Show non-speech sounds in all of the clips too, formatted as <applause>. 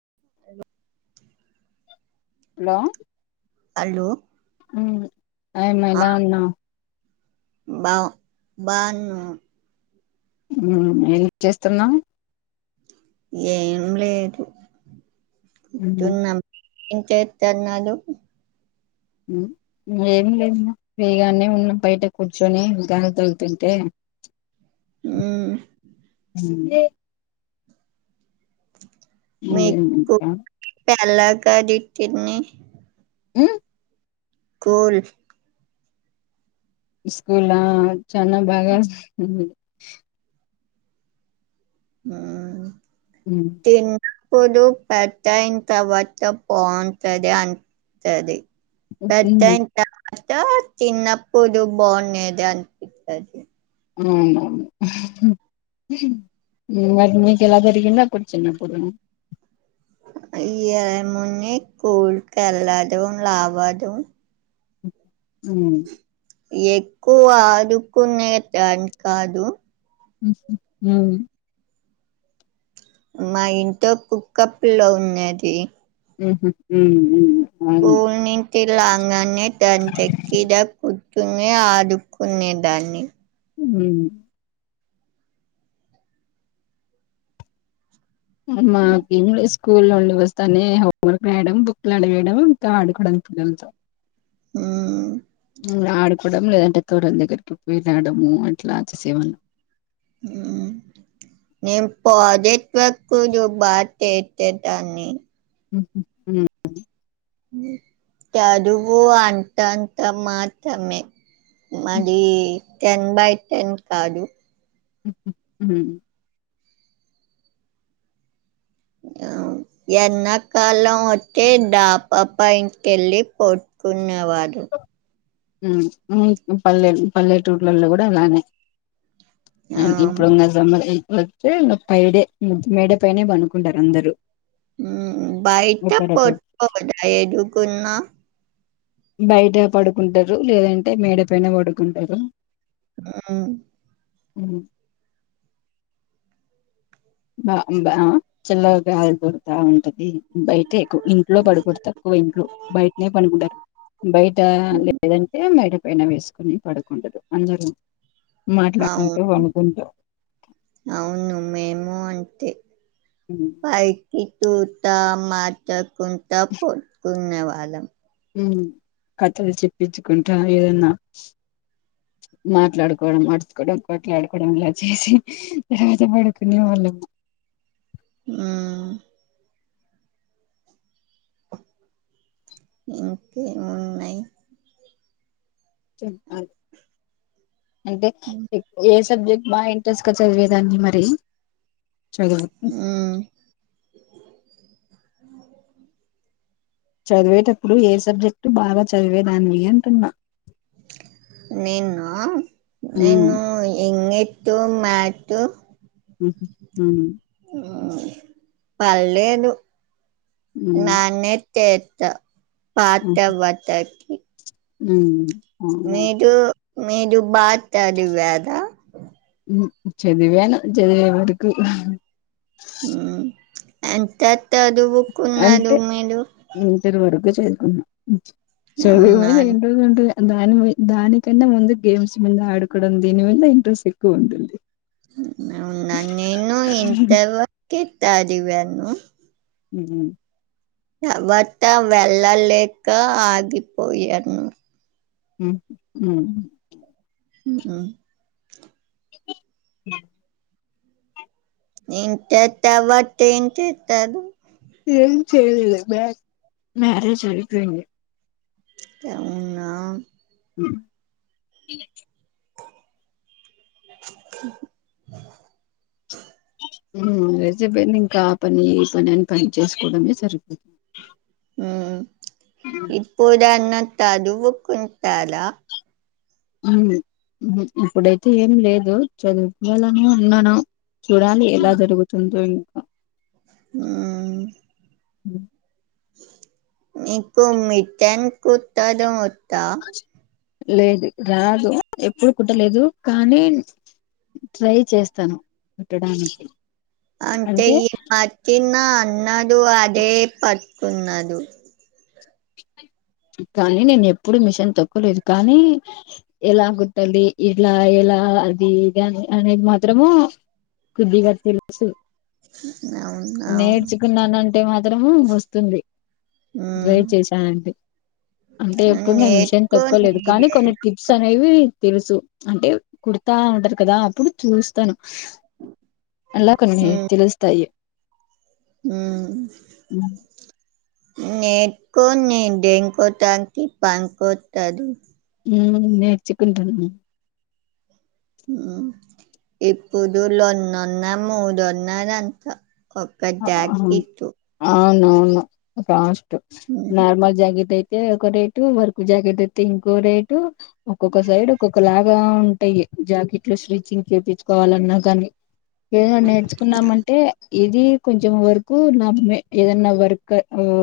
<unintelligible> Hello hello ఊ time అయిందా అన్న బ బను ఎం చేస్తున్నావు ఏం లేదు తిన్నాం ఎం చేతన్నారు ఏమి లేదు ఫ్రీగానే ఉన్నాం బయట కూర్చొని గాలి తగులుతుంటే, ఉ <unintelligible> అదేం ఇంకా కళాకారి చట్నీ ఉ కోల్ స్కూలా చనా బాగా ఉమ్ తిన్ ఇప్పుడు పెద్దయిన తర్వాత బాగుంటది అంటది పెద్దయిన తర్వాత తిన్నప్పుడు బాగుంనాది అనిపిస్తాది అవునవును అది మీీక ఎలా దరిగిందా కుర్చున్నప్పుడును ఈ ఏం ఉంది కూల్కల్ళదం లావాదం ఉమ్ ఎక్కువ ఆడుకునే దాని కాదు ఉహూ ఉమ్ మా ఇంట్లో కుక్కపిల్లో ఉన్నాది ఉహు ఉమ్ ఉమ్ అవుండి టిలాగానే దని తక్క్కడా కూర్చుని ఆడుకునేదాన్ని ఉమ్ మాకి స్కూల్ నుండి వస్తానే హోమ్వర్క్ రాయడం బుక్లు అడవయడం ఇంకా ఆడుకోవడం డంతో ఉ ఆడుకోవడం లేదంటే తోరల దగ్గరికి పోయిలాడము అట్లా చేసేవాళ్ళం ఉ నేప్పు అదే వ జ పూడూ ఎచేదన్ని ఉ చరువు అంతంత మాత్రమే హ్మ్. మది టెన్ బై టెన్ కాదు ఉ అ ఎన్నకాలం వచ్చే దాప పైనికి ఎళ్ళి పట్టుకునేవాళ్ళం ఉమ్ ఉమ్ పల్లె పల్లెటూర్లలో కూడా అలానే ఆ, ఇప్పుడుంగ సబ వస్తే పైడే మేడ పైనే పనుకుంటారు అందరుూ ఉమ్ బయట పోట్టదా ఎదుగున్నా బయట పడుకుంటారు లేదంటే మేడ పైన పడుకుంటారు ఉమ్ ఉమ్ బా బా చిల్ల గాయ గురుతా ఉంటది బయటె ఎక్కువ ఇంట్లో పడకోవడం ఎక్కువ ఇంట్లో బయటనే పనికుంటారు బయట లేదంటే మేడ పైన వేసుకుని పడకుండు అందరూ అవు మాట్లాడుకుంటూ పనుకుంటూ అవును మేము ఉమ్, పైకి తూ త మాట కుంతప్పు కున్న వాళం ఉమ్ కథలు చెప్పించుకుంటా ఏదన్నా మాట్లాడుకోవడం ఆడుచుకోవడం కొట్లాడుకోవడం ఇలా చేసి తర్వాత ఆడుకునే వాళ్ళం ఉమ్ ఇంకే మున్నాయి చెప్పాలి అంటే హ్మ్. ఎక్కవ ఏ సబ్జెక్ట్ మా ఇంట్రెస్ట్గా చదివేదాన్ని మరి చదవదు హ్మ్. చదివేటప్పుడు ఏ సబ్జెక్టు బాగా చదివేదానివి అంటున్నా నేనా ఉమ్. నేను ఎంగ్ ట్ మాట్టూ హ్మ్ ఉమ్ పళ్ళేదు హ్మ్ బానే చేత్తా పాత్త వతక్ ఉమ్ మీరు మీరు బా చదివారా చదివాను చదివే వరుకు ఉమ్ ఎంత తదువు కున్నాదు మీరు న్న చదివాను అవునాను ఎంతో కొంత ఇగ దానిమి దానికన్నా ముందు గేమ్స్ మింద ఆడుకోవడం దీని వల్ల ఇంట్రెస్ ఎక్కువ ఉంటుంది. అవునా నేను ఇంతర్ వరకే తదివాను ఉమ్ తర్వాత వెళ్ళలేక ఆగిపోయాను. ఉహ్ ఉమ్ ఉమ్ ఆ హ ఇంతర్ తర్వాత ఏం చేత్తారు ఏం చెయ్యలా మ్యా మారేజ్ అయిపోయింది. అవునా హ్మ్ రజేపోయింది ఇంకా పని ఈ పని పనిని చేసుకోవడమే సరిపో ఇప్పుడు అన్నా తదువుకుంటారా? ఉమ్ ఇప్పుడైతే ఏం లేదు చదువుకోవాలనే ఉన్నాను. చూడాలి ఎలా జరుగుతుందో ఇంకా ఉమ్ అ మీకు మిట్టన్ కుత్తదం ఒత్తా లేదు రాదు ఎప్పుడు కుట్టలేదు కానీ ట్రై చేస్తాను కుట్టడానికి అంతే అంటే ఈ మద్యనా ఉన్నాదు అదే పట్కున్నాదు. కానీ నేను ఎప్పుడు మిషన్ తొక్కలేదు కానీ ఎలా గుట్టాలి ఇలా ఎలా అలా అది ఇది అనేది మాత్రము కొద్దిగా తెలుసు అవును అవును నేర్చుకున్నానంటే మాత్రము వస్తుంది. ఉమ్ చేశా అంతే అంటే ఎప్పుడు నేను మిషన్ నేర్చుకో తొక్కలేదు కానీ నీదే కొన్ని టిప్స్ అనేవి తెలుసు అంటే కుడతా ఉంటారు కదా అప్పుడు చూస్తను ఎలా కో ఉమ్ నేర్చేస్తా ఇగ ఉమ్ నేర్కోంది దేంకో దాంకి పన్కి ఒత్తాది. ఉమ్ నేర్చికుంటాను. ఇప్పుడు లోందొంద మూదొందలంత ఒక్క జాకిత్తు నవును కాస్ట్ ఉమ్ నార్మల్ జాకిట్ అయి అయితే ఒక రేటు వరకు జాకెట్ అయితే ఇంకో రేటు ఒక్కొక్క సైడ్ ఒక్కొక్క లాగా ఉంటాయి. జాకెట్లో స్ట్రిచింగ్ చేపిచ్చుకోవాలన్నా కానీ ఏదో నేర్చుకున్నామంటే ఇది కొంచం వర్కు భమే ఏదన్నా వర్క్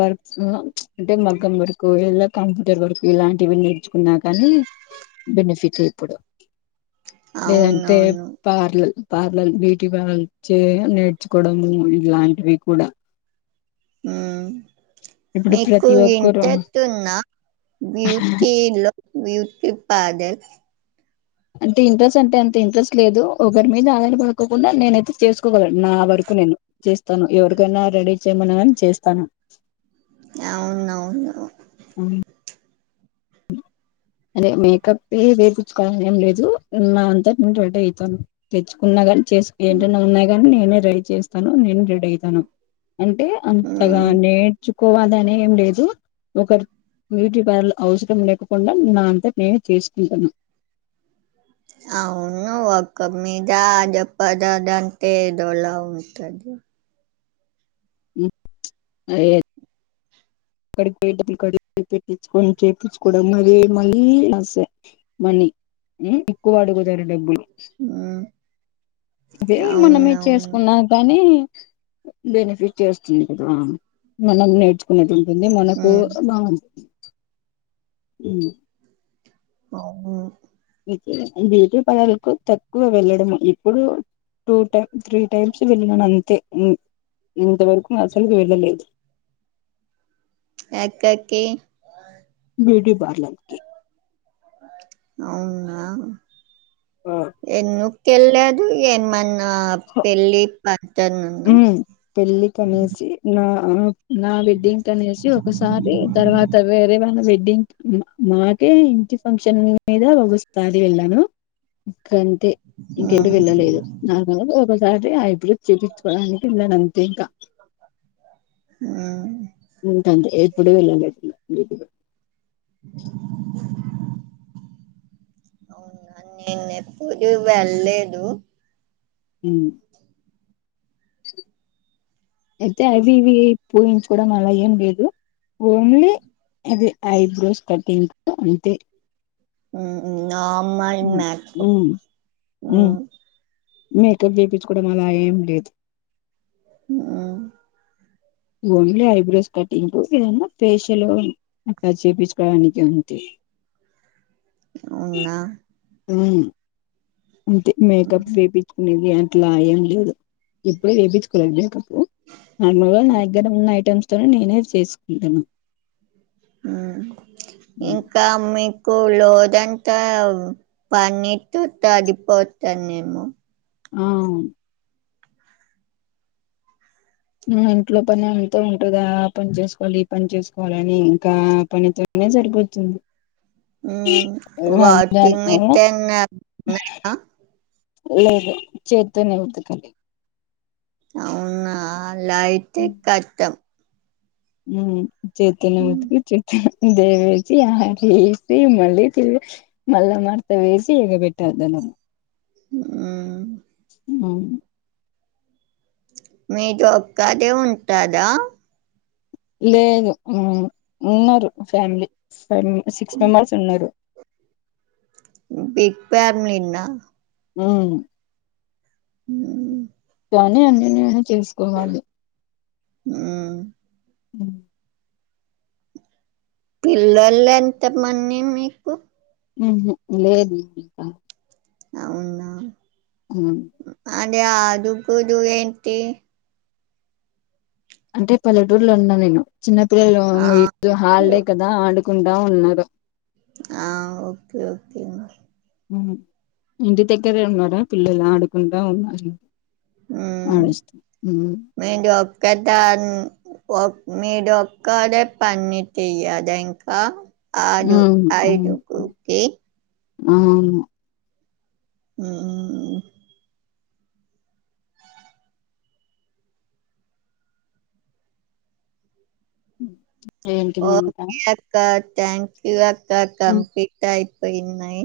వర్క్ అంటే మగ్మ్ండుకు ఎలా కంప్యూటర్ వరకు ఇలాంటివి నేర్చుకున్నా కానీ బెనిఫిట్ ఇప్పుడు లేదంటే అవునవును పార్లలు పార్లర్ బ్యూటీ పార్లర్చ్చ నేర్చుకోవడము ఇలాంటివి కూడా ఆ ఇప్పుడు మీకు ప్రతి ఒక్కరు ఇంటెట్ ఉన్న బ్యూటీ లో వూట్ పాదల్ అంటే ఇంట్రెస్ట్ అంటే అంత ఇంట్రెస్ట్ లేదు ఒకరి మీద ఆధాన పడుకోకుండా నేనైతే చేసుకోగలను నా వరకు నేను చేస్తాను ఎవరికైనా రెడీ చేయమన్నా అని చేస్తాను అవునవును అవు అదే మేకప్ వేపుచ్చుకోవాలని ఏం లేదు ఉన్న అంతాంటే అత తెచ్చుకున్నా కానీ చేసుకు ఏంటనే ఉన్నాయి కాగాని నేనే రడీ చేస్తాను నేను రె హే తను అంటే అంతగా ఉమ్ నేర్చు కోవాలని ఏం లేదు ఒకరు బ్యూటీ పార్ల అవసరం లేపకుండా నా అంతటా నేనే చేసుకుంటున్నా అవును ఒక్క మీద జప్పదదంతే ఏదోలా ఉంటది ఐన్ అక్కడిడి పెట్టించుకొని చేయించుకోవడం మళీ మళ్ళీ నస్తాయి మనీ మ్మ్ ఎక్కువ అడుగుతారు డబ్బులు ఆ ఇదే మనమే చేసుకున్నా కానీ బెనిఫిట్ చేస్తుంది ఆ మనం నేర్చుకున్నాది అన్నే మనకు హ్మ్ బాగుంది ఉ అవును బ్యూటీ పలర్లకు తక్కువ వెళ్ళడము ఇప్పుడు టూ టైమ్ త్రీ టైమ్స్ వెళ్ళినాను అంతే ఇంతవరకు అసలుకి వెళ్ళలేదు ఎక్కక్కకి బ్యూటి పార్లక్కి అవునా ఎన్ను తెళ్ళదు ఏమన్నా పెళ్ళి ప ఉ పెళ్ళికనేసి నాక్ నా వెడ్డింగ్ కనేసి ఒకసారి తర్వాత వేరేవాన్ని పె డింక్ మాకే ఇంటి ఫంక్షన్ మీద ఒకసారి వెళ్ళను ఇంకంటే ఇంకెప్పుడు హ్మ్ వెళ్ళలేదు నాకు ఒకసారి ఆ ఇప్పుడు చూపి చూడానికి వెళ్ళాను అంతే ఇంకా ఆ ఉంతంత్రి ఎప్పుడు వెళ్లలేదు. అవునా నేను ఎప్పుడు వెళ్లేదు ఉమ్ అయితే అవి ఇవి పోయించుకోవడం అలా ఏం లేదు. ఓన్లీ అది ఐబ్రోస్ కటింగ్ అంతే ఆ ఆ అమ్మాయి మాక్స్పో హా మేకప్ చేపించుకోవడం అలా ఏం లేదు ఆ ఓన్లీ ఐబ్రోస్ కటింగ్ కు ఏదన్నా ఫేషియల్ అక్కడ చేపించుకోడానికి ఉంది అవునా ఉమ్ అంతే మేకప్ వేపిచ్చుకునేది అట్లా ఏం లేదు ఎప్పుడు వేపిచ్చుకోలేదు మేకప్పు నార్మల్ గా నా దగ్గర ఉన్న ఐటెమ్స్ తో నేనే చేసుకుంటున్నా ఆ ఇంకా అమ్మి ఉలోదంతా పన్నిట్తో తగిపోతాను నేము ఆవును మ్మ్ ఇంట్లో పని ఎంతో ఉంటది ఆ పని చేసుకోవాలి ఈ పని చేసుకోవాలని ఇంకా పనితో ఏం సరిపోతుంది ఉమ్ వల్ల వాటి మీ టన్నా మీని నా లేదు చేత్తోనే ఉతకాలి అవునా అలా అయితే కట్టం ఉమ్ చేత్తోనే హ్మ్. ఉతికి చేత్తోనే దేవేసి ఆరేసి మళ్ళీ తి మళ్ళ మార్తా వేసి ఇగపెట్టాలి ధనం ఉమ్ అవును మీద ఒక్కదే ఉంటాదా లేదు ఉమ్ ఉన్నారు ఫ్యామిలీ ఫమ్ సిక్స్ మెంబర్స్ ఉన్నారు బిగ్ ఫ్యామిలీ నా అవును <unintelligible> కానీ అన్ని నేనే చేసుకోవాలి హ్మ్ అ పిల్లలే ఎంతమంది మీకు ఉమ్ లేదు ఇంకా అవునా హ్మ్ అదే ఆడుగుదు ఏంటి అంటే పల్లెటూరులో ఉన్నా నేను చిన్నపిల్లలు ఆ! ఉన్న ఇటు లో ఓకే. హాలిడే కదా ఆడు కుంటా ఉన్నారు ఆ ఓకే ఓకే ఇంటి దగ్గరే ఉన్నారా పిల్లలు ఆడుకుంట ఉన్నారు ఉమ్ ఆడేస్తూ ఉ మీము ఒక పేదా అం ఒ మీరు ఒక్కదే పని చేయాద ఇంకా ఉ ఆదు అవును ఐదు అవును కే అవును హ్మ్మ్ ఏంటి మౌనిక ఓకే అక్క థ్యాంక్ అక్క హ్మ్. కంప్లీట్ అయిపోయినాయి